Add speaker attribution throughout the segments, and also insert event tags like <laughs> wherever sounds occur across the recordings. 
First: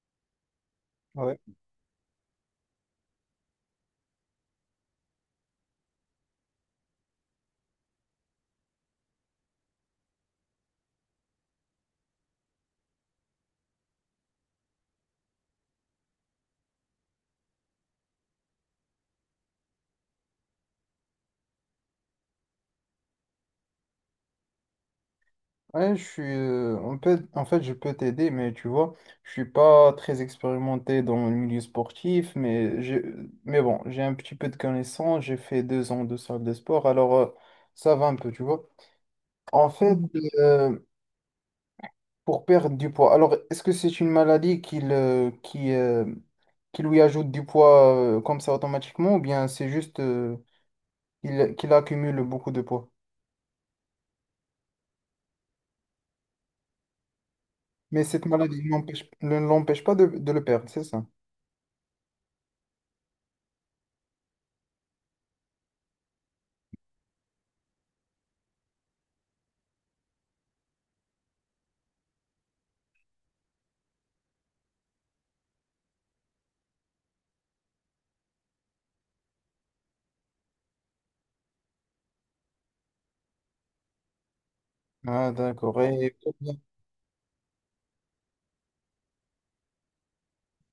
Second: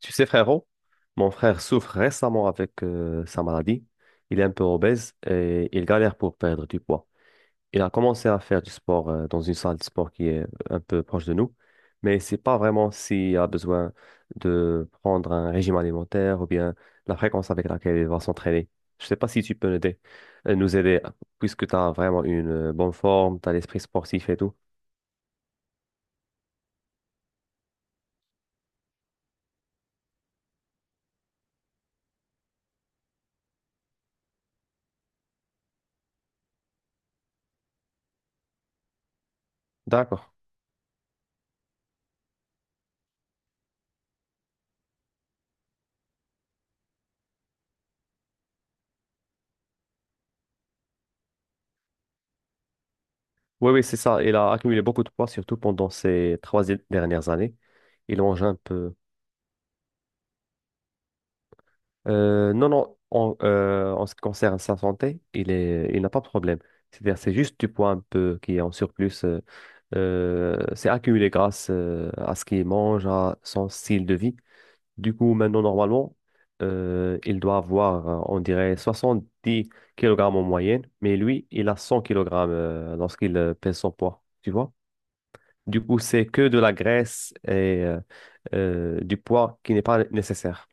Speaker 1: Tu sais, frérot, mon
Speaker 2: Ouais.
Speaker 1: frère souffre récemment avec sa maladie. Il est un peu obèse et il galère pour perdre du poids. Il a commencé à faire du sport dans une salle de sport qui est un peu proche de nous, mais c'est pas vraiment s'il a besoin de prendre un régime alimentaire ou bien la fréquence avec laquelle il va s'entraîner. Je sais pas si tu peux nous aider, puisque tu as vraiment une bonne forme, tu as l'esprit sportif et tout.
Speaker 2: Ouais, je suis, on peut, en fait, je peux t'aider, mais tu vois, je suis pas très expérimenté dans le milieu sportif, mais bon, j'ai un petit peu de connaissances, j'ai fait 2 ans de salle de sport, alors ça va un peu, tu vois. En fait, Mhm.
Speaker 1: D'accord.
Speaker 2: euh, pour perdre du poids, alors est-ce que c'est une maladie qui lui ajoute du poids comme ça automatiquement, ou bien c'est juste qu'il accumule beaucoup de poids?
Speaker 1: Oui, oui, c'est ça. Il a accumulé beaucoup de poids, surtout pendant ces trois dernières années.
Speaker 2: Mais
Speaker 1: Il
Speaker 2: cette
Speaker 1: mange un
Speaker 2: maladie
Speaker 1: peu.
Speaker 2: ne l'empêche pas de le perdre, c'est ça?
Speaker 1: Non, non, en ce qui concerne sa santé, il n'a pas de problème. C'est-à-dire, c'est juste du poids un peu qui est en surplus. C'est accumulé grâce à ce qu'il mange, à son style de vie. Du coup, maintenant, normalement, il doit avoir, on dirait, 70 kilogrammes en moyenne, mais lui, il a 100 kg lorsqu'il pèse son poids. Tu vois?
Speaker 2: Ah, d'accord.
Speaker 1: Du coup,
Speaker 2: Et
Speaker 1: c'est que
Speaker 2: combien-
Speaker 1: de la graisse et du poids qui n'est pas nécessaire.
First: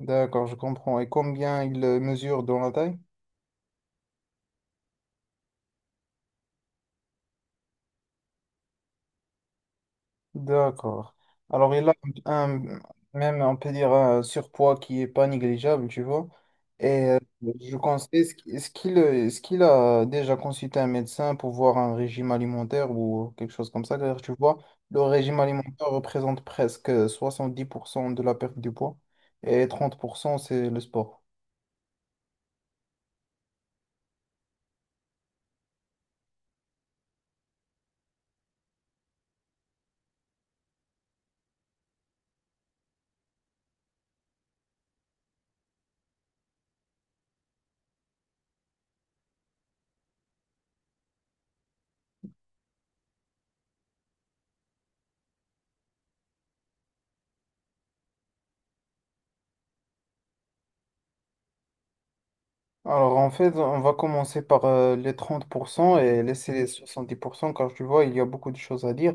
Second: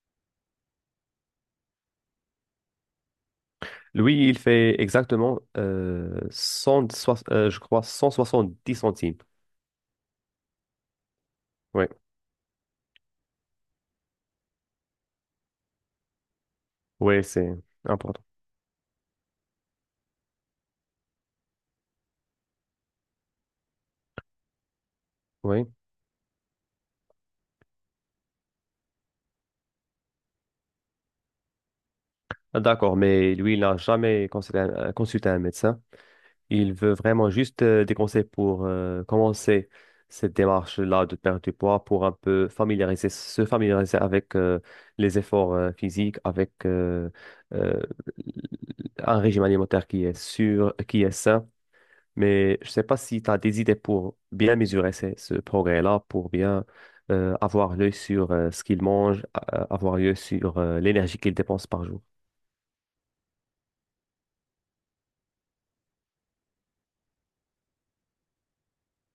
Speaker 2: D'accord, je comprends. Et combien il mesure dans la taille?
Speaker 1: Lui, il fait exactement 100, je crois 170 centimes.
Speaker 2: D'accord. Alors,
Speaker 1: Oui,
Speaker 2: il a un, même, on peut dire, un surpoids qui n'est pas négligeable, tu vois. Et
Speaker 1: oui, c'est
Speaker 2: je conseille,
Speaker 1: important.
Speaker 2: est-ce qu'il a déjà consulté un médecin pour voir un régime alimentaire ou quelque chose comme ça? Car tu vois, le régime
Speaker 1: Oui,
Speaker 2: alimentaire représente presque 70% de la perte du poids et 30% c'est le sport.
Speaker 1: d'accord, mais lui, il n'a jamais consulté consulté un médecin. Il veut vraiment juste des conseils pour commencer cette démarche-là de perdre du poids pour un peu se familiariser avec les efforts physiques, avec euh, un régime alimentaire qui est sûr, qui est sain. Mais je ne sais pas si tu as des idées pour bien mesurer ce progrès-là, pour bien avoir l'œil sur ce qu'il mange, avoir l'œil sur l'énergie qu'il dépense par jour.
Speaker 2: Alors en fait, on va commencer par les 30% et laisser les 70% car tu vois, il y a beaucoup de choses à dire.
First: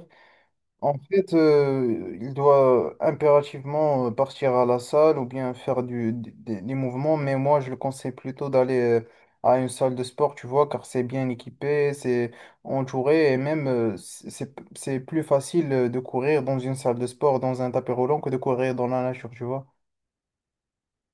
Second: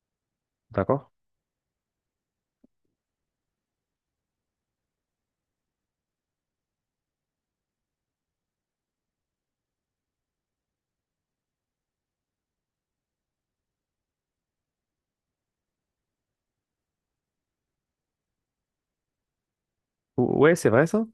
Speaker 2: En
Speaker 1: D'accord?
Speaker 2: fait, il doit impérativement partir à la salle ou bien faire des mouvements, mais moi je le conseille plutôt d'aller à une salle de sport, tu vois, car c'est bien équipé, c'est entouré et même c'est plus facile de courir dans une salle de sport, dans un tapis roulant que de courir dans la nature, tu vois.
Speaker 1: Ouais, c'est vrai ça?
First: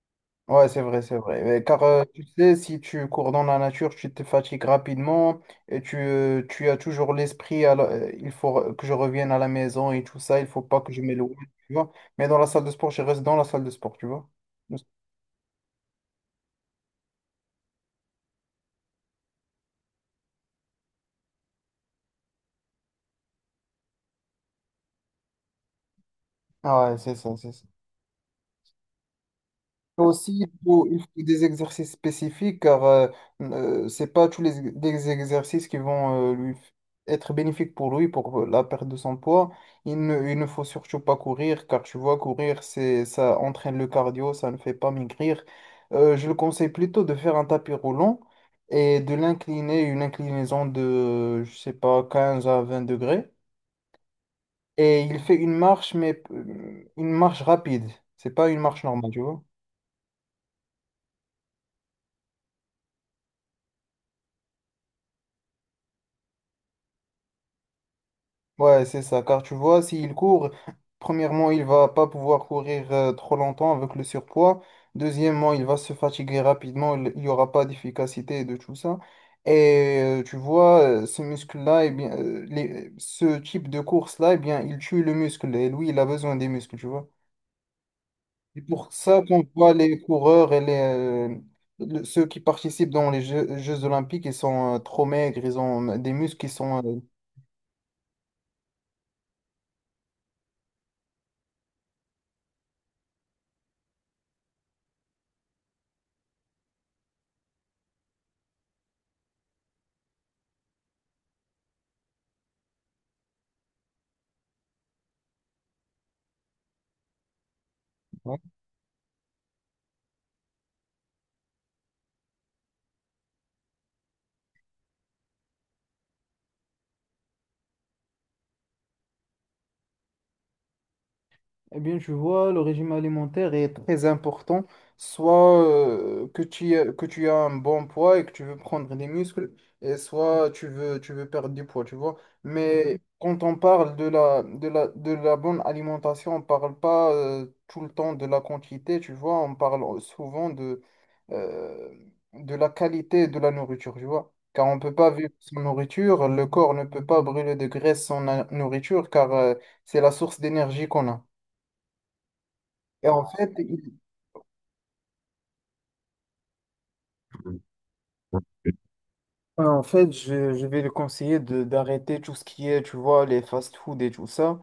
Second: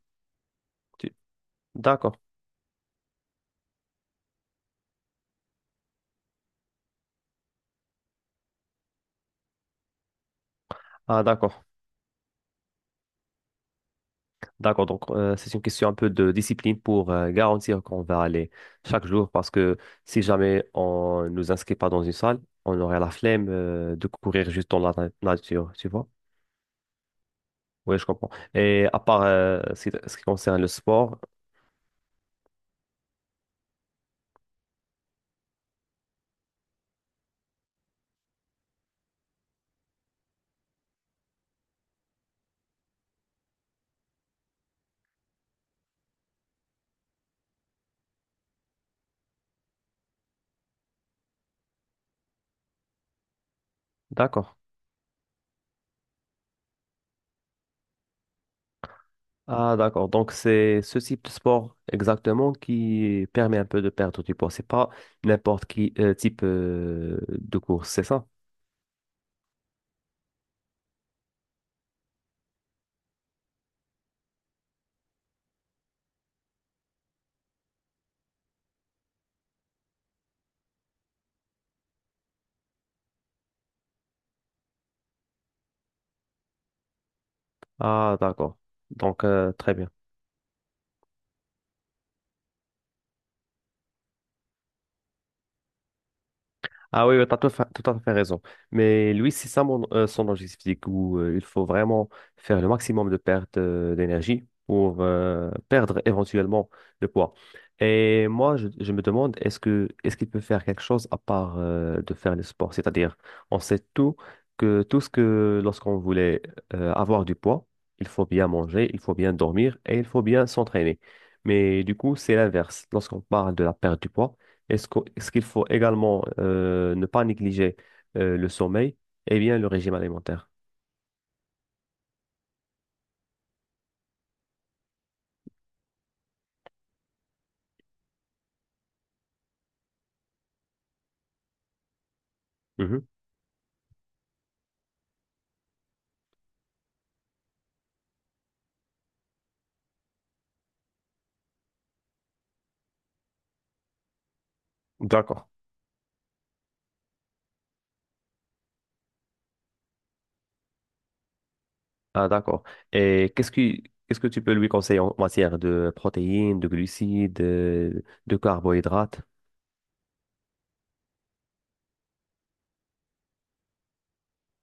Speaker 2: Ouais, c'est vrai, c'est
Speaker 1: Tu-
Speaker 2: vrai. Car
Speaker 1: D'accord.
Speaker 2: tu sais, si tu cours dans la nature, tu te fatigues rapidement et tu as toujours l'esprit, il faut que je revienne à la maison et tout ça, il faut pas que je
Speaker 1: Ah,
Speaker 2: m'éloigne,
Speaker 1: d'accord.
Speaker 2: tu vois. Mais dans la salle de sport, je reste dans la salle de sport, tu vois.
Speaker 1: D'accord. Donc, c'est une question un peu de discipline pour garantir qu'on va aller chaque jour parce que si jamais on ne nous inscrit pas dans une salle, on aurait la flemme de courir juste dans la nature, tu vois?
Speaker 2: Ah ouais, c'est ça, c'est ça.
Speaker 1: Oui, je comprends. Et à part ce qui
Speaker 2: Aussi,
Speaker 1: concerne le
Speaker 2: il faut
Speaker 1: sport,
Speaker 2: des exercices spécifiques car c'est pas tous les exercices qui vont être bénéfiques pour lui pour la perte de son poids. Il ne faut surtout pas courir car tu vois, courir, ça entraîne le cardio, ça ne fait pas maigrir. Je le conseille plutôt de faire un tapis roulant et de l'incliner, une inclinaison de, je sais pas, 15 à 20 degrés.
Speaker 1: d'accord.
Speaker 2: Et il fait une marche, mais une marche rapide. C'est pas une marche normale, tu vois.
Speaker 1: Ah, d'accord. Donc, c'est ce type de sport exactement qui permet un peu de perdre du poids. C'est pas n'importe qui type de course, c'est ça?
Speaker 2: Ouais, c'est ça, car tu vois, s'il court, premièrement, il va pas pouvoir courir trop longtemps avec le surpoids. Deuxièmement, il va se fatiguer rapidement, il n'y aura pas d'efficacité et de tout ça. Et tu vois, ce muscle-là, eh bien, ce type de course-là, eh bien, il tue le muscle. Et lui, il a besoin des muscles, tu vois.
Speaker 1: Ah, d'accord.
Speaker 2: C'est pour ça
Speaker 1: Donc,
Speaker 2: qu'on voit
Speaker 1: très bien.
Speaker 2: les coureurs et ceux qui participent dans les Jeux olympiques, ils sont trop maigres, ils ont des muscles qui sont...
Speaker 1: Ah oui, tu as tout à fait raison. Mais lui, c'est ça son objectif physique où il faut vraiment faire le maximum de pertes d'énergie pour perdre éventuellement le poids. Et moi, je me demande, est-ce qu'il peut faire quelque chose à part de faire le sport? C'est-à-dire, on sait tout que tout ce que lorsqu'on voulait avoir du poids, il faut
Speaker 2: euh,
Speaker 1: bien manger, il faut bien dormir et il faut bien s'entraîner. Mais du coup, c'est l'inverse. Lorsqu'on parle de la perte du poids, est-ce qu'il faut également ne pas négliger le sommeil et bien le régime alimentaire?
Speaker 2: Eh bien, tu vois, le régime alimentaire est très important, soit que tu as un bon poids et que tu veux prendre des muscles, et soit tu veux perdre du poids, tu vois. Mais Mhm.
Speaker 1: Mhm.
Speaker 2: quand on parle de la bonne alimentation, on parle pas tout le temps de la quantité, tu vois, on parle souvent euh, de la qualité de la nourriture, tu vois. Car on ne peut pas vivre
Speaker 1: D'accord.
Speaker 2: sans nourriture, le corps ne peut pas brûler de graisse sans nourriture, car c'est la source d'énergie qu'on a.
Speaker 1: Ah, d'accord.
Speaker 2: Et en
Speaker 1: Et
Speaker 2: fait, il-
Speaker 1: qu'est-ce que tu peux lui conseiller en matière de protéines, de glucides, de, carbohydrates?
Speaker 2: ouais, en fait, je vais le conseiller de d'arrêter tout ce qui est, tu vois, les fast-food et tout ça,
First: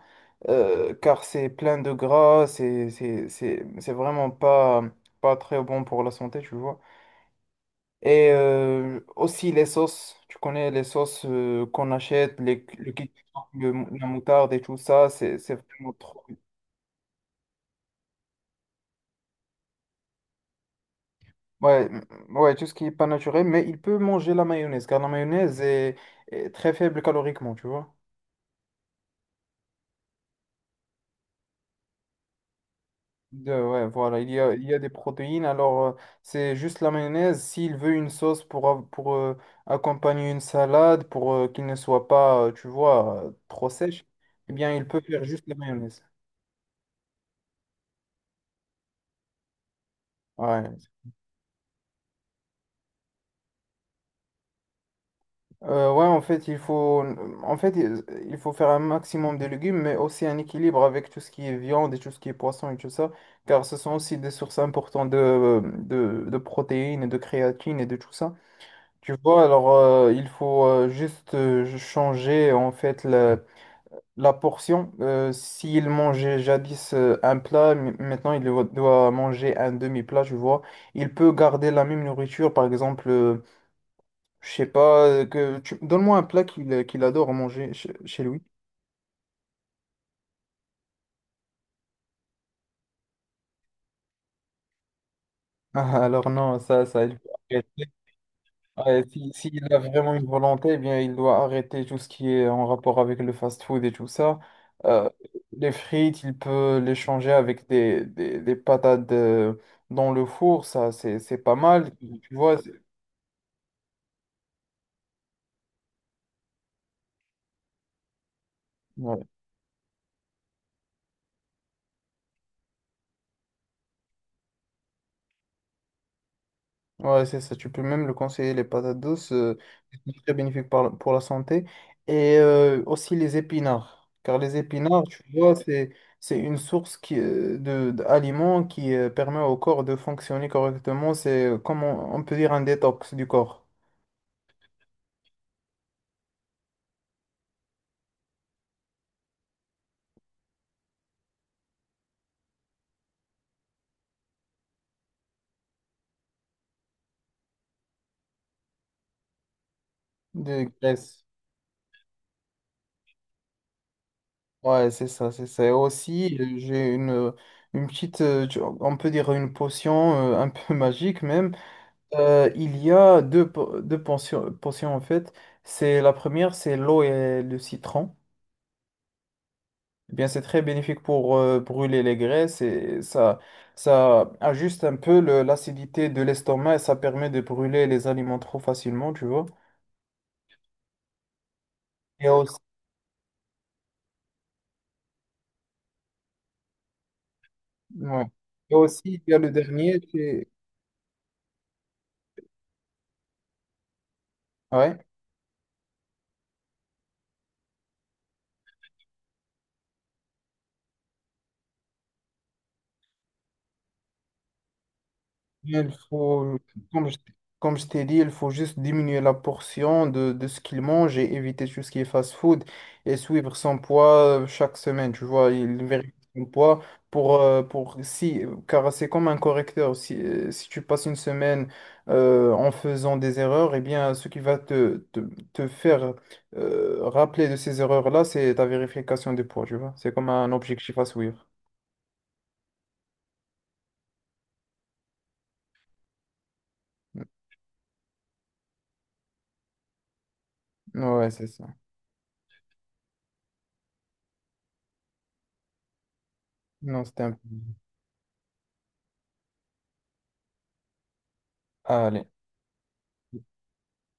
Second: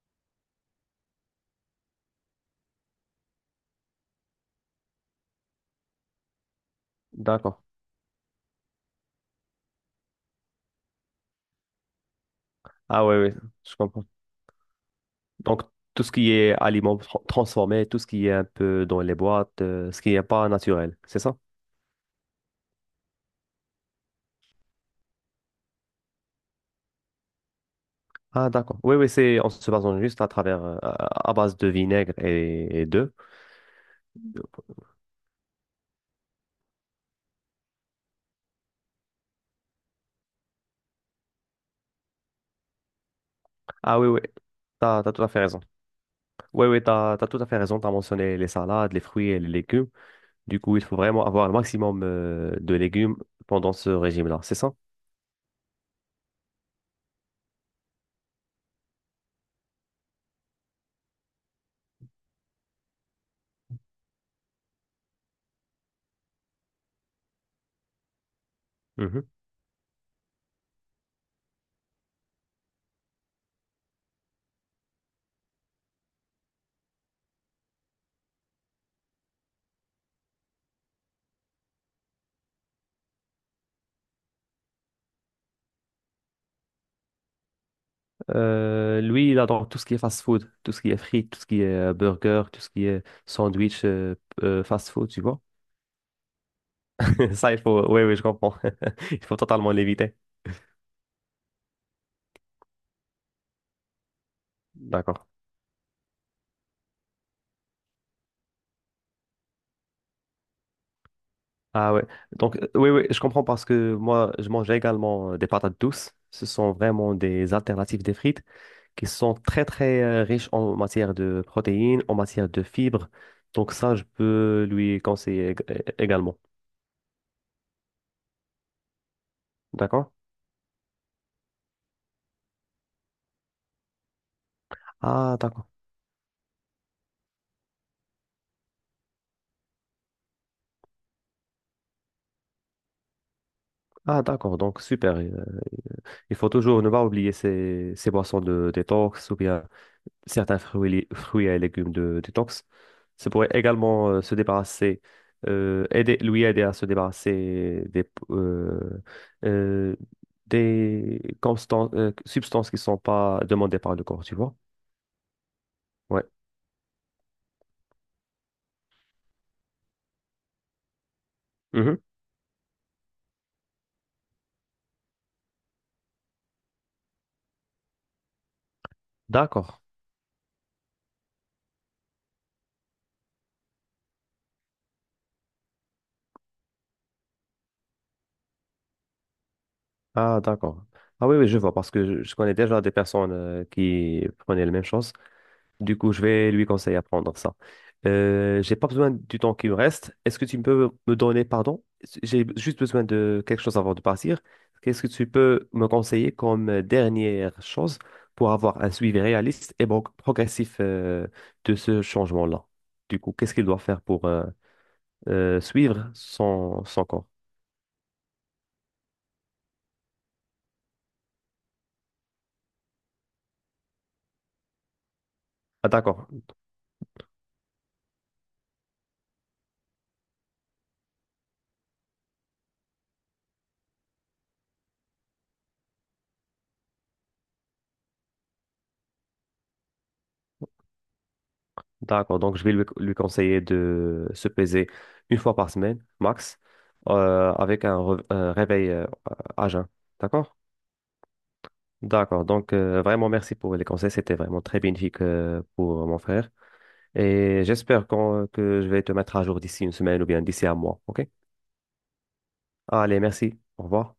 Speaker 2: car c'est plein de gras, c'est vraiment pas très bon pour la santé, tu vois.
Speaker 1: D'accord.
Speaker 2: Et aussi les sauces, tu connais les sauces qu'on achète, le
Speaker 1: Ah
Speaker 2: ketchup,
Speaker 1: oui, oui,
Speaker 2: le-
Speaker 1: je comprends.
Speaker 2: la moutarde et tout ça, c'est
Speaker 1: Donc,
Speaker 2: vraiment
Speaker 1: tout ce
Speaker 2: trop
Speaker 1: qui
Speaker 2: bon.
Speaker 1: est aliments transformés, tout ce qui est un peu dans les boîtes, ce qui n'est pas naturel, c'est ça?
Speaker 2: Ouais, m- ouais, tout ce qui est pas naturel, mais il peut manger la mayonnaise, car la mayonnaise est très faible caloriquement, tu vois.
Speaker 1: Ah, d'accord. Oui, oui, c'est en se basant juste à travers, à base de vinaigre et d'œufs.
Speaker 2: Ouais, voilà, il y a des protéines. Alors, c'est juste la mayonnaise. S'il veut une sauce pour accompagner une salade, pour qu'il ne soit pas, trop
Speaker 1: Ah
Speaker 2: sèche,
Speaker 1: oui, oui,
Speaker 2: eh bien, il peut
Speaker 1: t'as tout
Speaker 2: faire
Speaker 1: à fait
Speaker 2: juste la
Speaker 1: raison.
Speaker 2: mayonnaise.
Speaker 1: Oui, oui, t'as tout à fait raison. T'as mentionné les salades, les fruits et les légumes. Du
Speaker 2: Ouais.
Speaker 1: coup, il faut vraiment avoir le maximum de légumes pendant ce régime-là, c'est ça?
Speaker 2: Ouais, en fait, en fait, il il faut faire un maximum de légumes, mais aussi un équilibre avec tout ce qui est viande et tout ce qui est poisson et tout ça, car ce sont aussi des sources importantes de protéines et de créatine et de tout ça. Tu
Speaker 1: Mhm.
Speaker 2: vois, alors il faut juste changer en fait la portion. S'il mangeait jadis un plat, maintenant il doit manger un demi-plat, tu vois. Il peut garder la même nourriture, par exemple, je sais pas, que tu... donne-moi un plat qu'il adore manger chez lui.
Speaker 1: Lui, il adore tout ce qui est fast-food, tout ce qui est frites, tout ce qui est burger, tout ce qui est sandwich fast-food, tu vois?
Speaker 2: <laughs> Alors non, ça, il faut
Speaker 1: <laughs> Ça, il faut...
Speaker 2: arrêter.
Speaker 1: Oui, oui, je comprends.
Speaker 2: Ouais,
Speaker 1: <laughs> Il
Speaker 2: si,
Speaker 1: faut totalement
Speaker 2: s'il a vraiment
Speaker 1: l'éviter.
Speaker 2: une volonté, eh bien, il doit arrêter tout ce qui est en rapport avec le fast-food et tout ça. Euh,
Speaker 1: D'accord.
Speaker 2: les frites, il peut les changer avec des patates dans le four, ça, c'est pas mal.
Speaker 1: Ah ouais.
Speaker 2: Tu
Speaker 1: Donc,
Speaker 2: vois,
Speaker 1: oui, oui, je comprends parce que moi, je mange également des patates douces. Ce sont vraiment des alternatives des frites qui
Speaker 2: ouais.
Speaker 1: sont très, très riches en matière de protéines, en matière de fibres. Donc, ça, je peux lui conseiller également.
Speaker 2: Ouais, c'est ça. Tu peux même le conseiller, les patates douces.
Speaker 1: D'accord?
Speaker 2: C'est très bénéfique pour la santé. Et aussi les épinards. Car les épinards, tu
Speaker 1: Ah,
Speaker 2: vois,
Speaker 1: d'accord.
Speaker 2: c'est une source d'aliments qui permet au corps de fonctionner correctement. C'est, comme on peut dire, un détox du corps,
Speaker 1: Ah, d'accord. Donc, super. Il faut toujours ne pas oublier ces boissons de détox ou bien certains fruits, et fruits et légumes de détox. Ça pourrait également se débarrasser, aider, lui aider à se débarrasser euh,
Speaker 2: de
Speaker 1: des
Speaker 2: graisse.
Speaker 1: substances qui ne sont pas demandées par le corps, tu vois?
Speaker 2: Ouais, c'est ça, c'est ça. Et
Speaker 1: Ouais.
Speaker 2: aussi, j'ai une petite, on peut dire une potion un peu <laughs> magique même.
Speaker 1: Mhm.
Speaker 2: Il y a deux pensions, en fait. C'est la première, c'est l'eau et le citron.
Speaker 1: D'accord.
Speaker 2: Eh bien, c'est très bénéfique pour brûler les graisses et ça ajuste un peu l'acidité de l'estomac et ça permet de brûler les aliments trop facilement, tu vois.
Speaker 1: Ah, d'accord. Ah oui, oui, je vois, parce que
Speaker 2: Et
Speaker 1: je connais
Speaker 2: aussi,
Speaker 1: déjà des personnes qui prenaient la même chose. Du coup, je vais lui conseiller à prendre ça.
Speaker 2: ouais. Et
Speaker 1: J'ai pas
Speaker 2: aussi,
Speaker 1: besoin
Speaker 2: il y a
Speaker 1: du
Speaker 2: le
Speaker 1: temps qui me
Speaker 2: dernier,
Speaker 1: reste. Est-ce que
Speaker 2: c'est...
Speaker 1: tu peux me donner, pardon, j'ai juste besoin de quelque chose avant de partir. Qu'est-ce
Speaker 2: ouais.
Speaker 1: que tu peux me conseiller comme dernière chose pour avoir un suivi réaliste et progressif de ce changement-là? Du coup, qu'est-ce qu'il doit faire pour
Speaker 2: Il
Speaker 1: suivre
Speaker 2: faut,
Speaker 1: son
Speaker 2: comme je,
Speaker 1: corps?
Speaker 2: comme je t'ai dit, il faut juste diminuer la portion de ce qu'il mange et éviter tout ce qui est fast-food et suivre son poids chaque semaine. Tu vois, il
Speaker 1: Ah,
Speaker 2: vérifie
Speaker 1: d'accord.
Speaker 2: son poids pour si, car c'est comme un correcteur. Si tu passes une semaine en faisant des erreurs, eh bien, ce qui va te faire rappeler de ces erreurs-là, c'est ta vérification des poids. Tu vois, c'est comme un objectif à suivre.
Speaker 1: D'accord, donc je vais lui conseiller de se peser une fois par semaine, max, avec un réveil à jeun. D'accord?
Speaker 2: Ouais, c'est ça.
Speaker 1: D'accord, donc vraiment merci pour les conseils, c'était vraiment très bénéfique pour mon frère.
Speaker 2: Non, c'était un peu.
Speaker 1: Et j'espère que je vais te mettre à jour d'ici une semaine ou bien d'ici un mois, ok?
Speaker 2: Allez.
Speaker 1: Allez, merci, au revoir.